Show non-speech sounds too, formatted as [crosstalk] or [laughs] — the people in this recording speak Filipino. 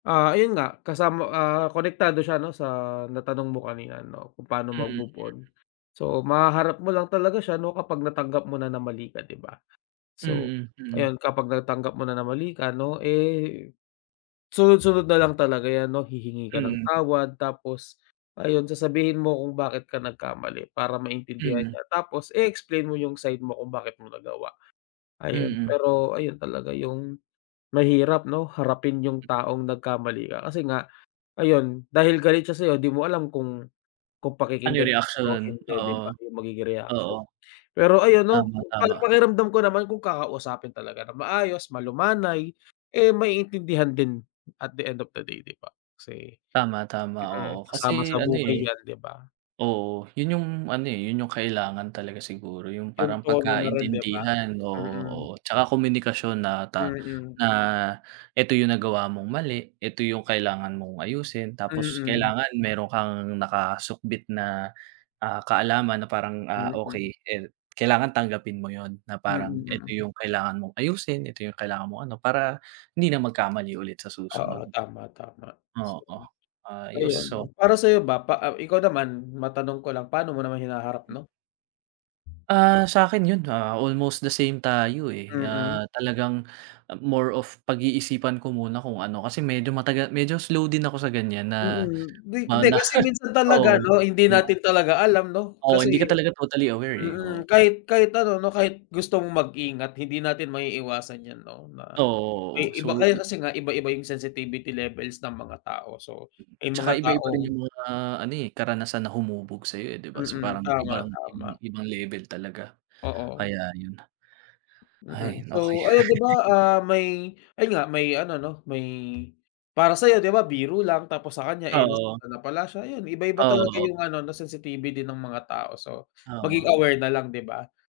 Ah, ayun nga kasama, ah, konektado siya no sa natanong mo kanina no kung paano mag Mm. move on, so mahaharap mo lang talaga siya no kapag natanggap mo na na mali ka di ba? So Mm, mm. ayun kapag natanggap mo na na mali ka no, eh, sunod sunod na lang talaga yan no hihingi ka ng Mm. tawad, tapos ayun sasabihin mo kung bakit ka nagkamali. Para maintindihan Mm. niya, tapos eexplain mo yung side mo kung bakit mo nagawa, ayun Mm. pero ayun talaga yung mahirap no, harapin yung taong nagkamali ka kasi nga ayon dahil galit siya sayo di mo alam kung kung Ano pakikinggan yung ka ba o reaksyon hindi di oo, ba yung magiging oo, reaction. Pero ayan no, tama, tama. parang pakiramdam ko naman kung kakausapin talaga ng maayos malumanay, eh, maiintindihan din at the end of the day di ba kasi, Tama, tama. mm, Oo kasama kasi sa ano, buhay eh, yan di ba? oo yun yung ano, eh, yun yung kailangan talaga siguro yung Yung parang tono na rin di ba? pagkaintindihan, oo, Mm. oo. Tsaka komunikasyon na ta Mm. na eto yung nagawa mong mali, eto yung kailangan mong ayusin tapos Mm. kailangan meron kang nakasukbit na, ah, kaalaman na parang, ah, okey, Mm. eh, kailangan tanggapin mo. Yun na parang Mm, eto mm. yung kailangan mong ayusin, ito yung kailangan mong ano. Para hindi na magkamali ulit sa Oo, susunod, tama, tama. So, oo ayun ayus oh. no, para sayo ba pa Ikaw naman matanong ko lang. Paano mo naman hinaharap no? Ah, sakin yun ha almost the same tayo, eh. Mm. Ah, talagang more of pag-iisipan ko muna kung ano kasi medyo matagal medyo slow din ako sa ganyan na Mm, hindi di, na kasi minsan talaga oo, ano hindi di ba? natin talaga alam no Oo kasi, hindi ka talaga totally aware, eh, mm. oh. Kahit kahit ano no kahit gusto mong mag-ingat hindi natin maiiwasan yan no, na may Oo, oo, iba so kaya yi. kasi nga iba iba yung sensitivity levels ng mga tao so may Tsaka mga iba iba rin taong yung mga ano, eh, karanasan na humubog sayo, eh, di ba so Mm, parang tama ibang, tama. ibang level talaga Oo. kaya yun na. Mm, Ay okey. so ayun di ba, [laughs] ah, may ayun nga may ano no may para sayo di ba biro lang tapos sa kanya, eh, Oo. nasaktan na pala siya ayan iba iba Oh, talaga oo. yung ano na sensitive din ng mga tao so maging Oo. aware nalang di ba?